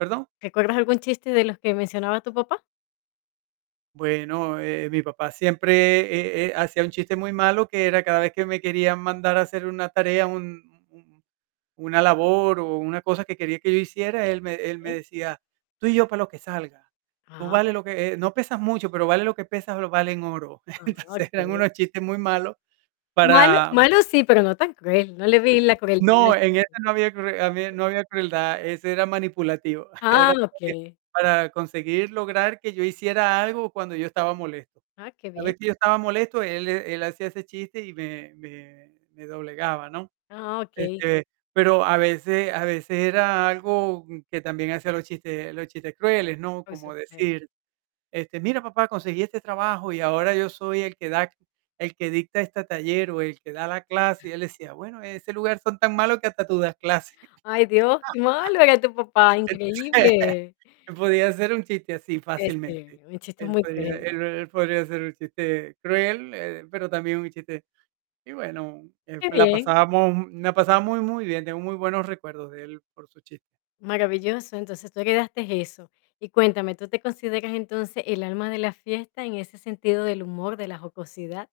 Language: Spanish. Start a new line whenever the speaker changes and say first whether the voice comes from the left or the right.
right: ¿Perdón?
left: ¿Recuerdas algún chiste de los que mencionaba tu papá?
right: Bueno, eh, mi papá siempre e eh, hacía un chiste muy malo, que era cada vez que me quería mandar a hacer una tarea, un un un una labor o una cosa que quería que yo hiciera, él me él me
left: Okey.
right: decía: "Tú y yo para lo que salga, tú
left: Ah,
right: vales lo
left: perfecto.
right: que eh, no pesas mucho, pero vales lo que pesas, lo vales en oro".
left: Ah,
right: Entonces eran
left: okey.
right: unos chistes muy malos
left: Malo
right: para
left: malo sí, pero no tan cruel, no le vi la crueldad
right: No, en ese no había crue a mí
left: [unintelligible]
right: no había crueldad, ese era manipulativo, era
left: Ah,
right: porque
left: okey.
right: para conseguir lograr que yo hiciera algo cuando yo estaba molesto.
left: Ah, qué
right: Cada
left: bien.
right: vez que yo estaba molesto, él él hacía ese chiste y me me me doblegaba, ¿no?
left: Ah, okey.
right: Este, pero a veces a veces era algo que también hacía los chistes los chistes crueles, ¿no?
left: Por
right: Cómo
left: supuesto.
right: decir: "Este, mira, papá, conseguí este trabajo, y ahora yo soy el que da c el que dicta este taller o el que da la clase", y él decía: "Bueno, en ese lugar son tan malos, que hasta tú das clase".
left: Ay, Dios, qué malo era tu papá,
right: Entonces,
left: increíble.
right: él podía hacer un chiste así, fácilmente.
left: Este, un chiste
right: Él
left: muy
right: podría
left: cruel.
right: él él podría hacer un chiste cruel, eh, pero también un chiste y, bueno, eh,
left: Qué
right: la
left: bien.
right: pasábamos mu la pasaba muy muy bien, tengo muy buenos recuerdos de él, por sus chis
left: Maravilloso, entonces, tú heredaste eso. Y cuéntame, ¿tú te consideras, entonces, el alma de la fiesta en ese sentido del humor, de la jocosidad?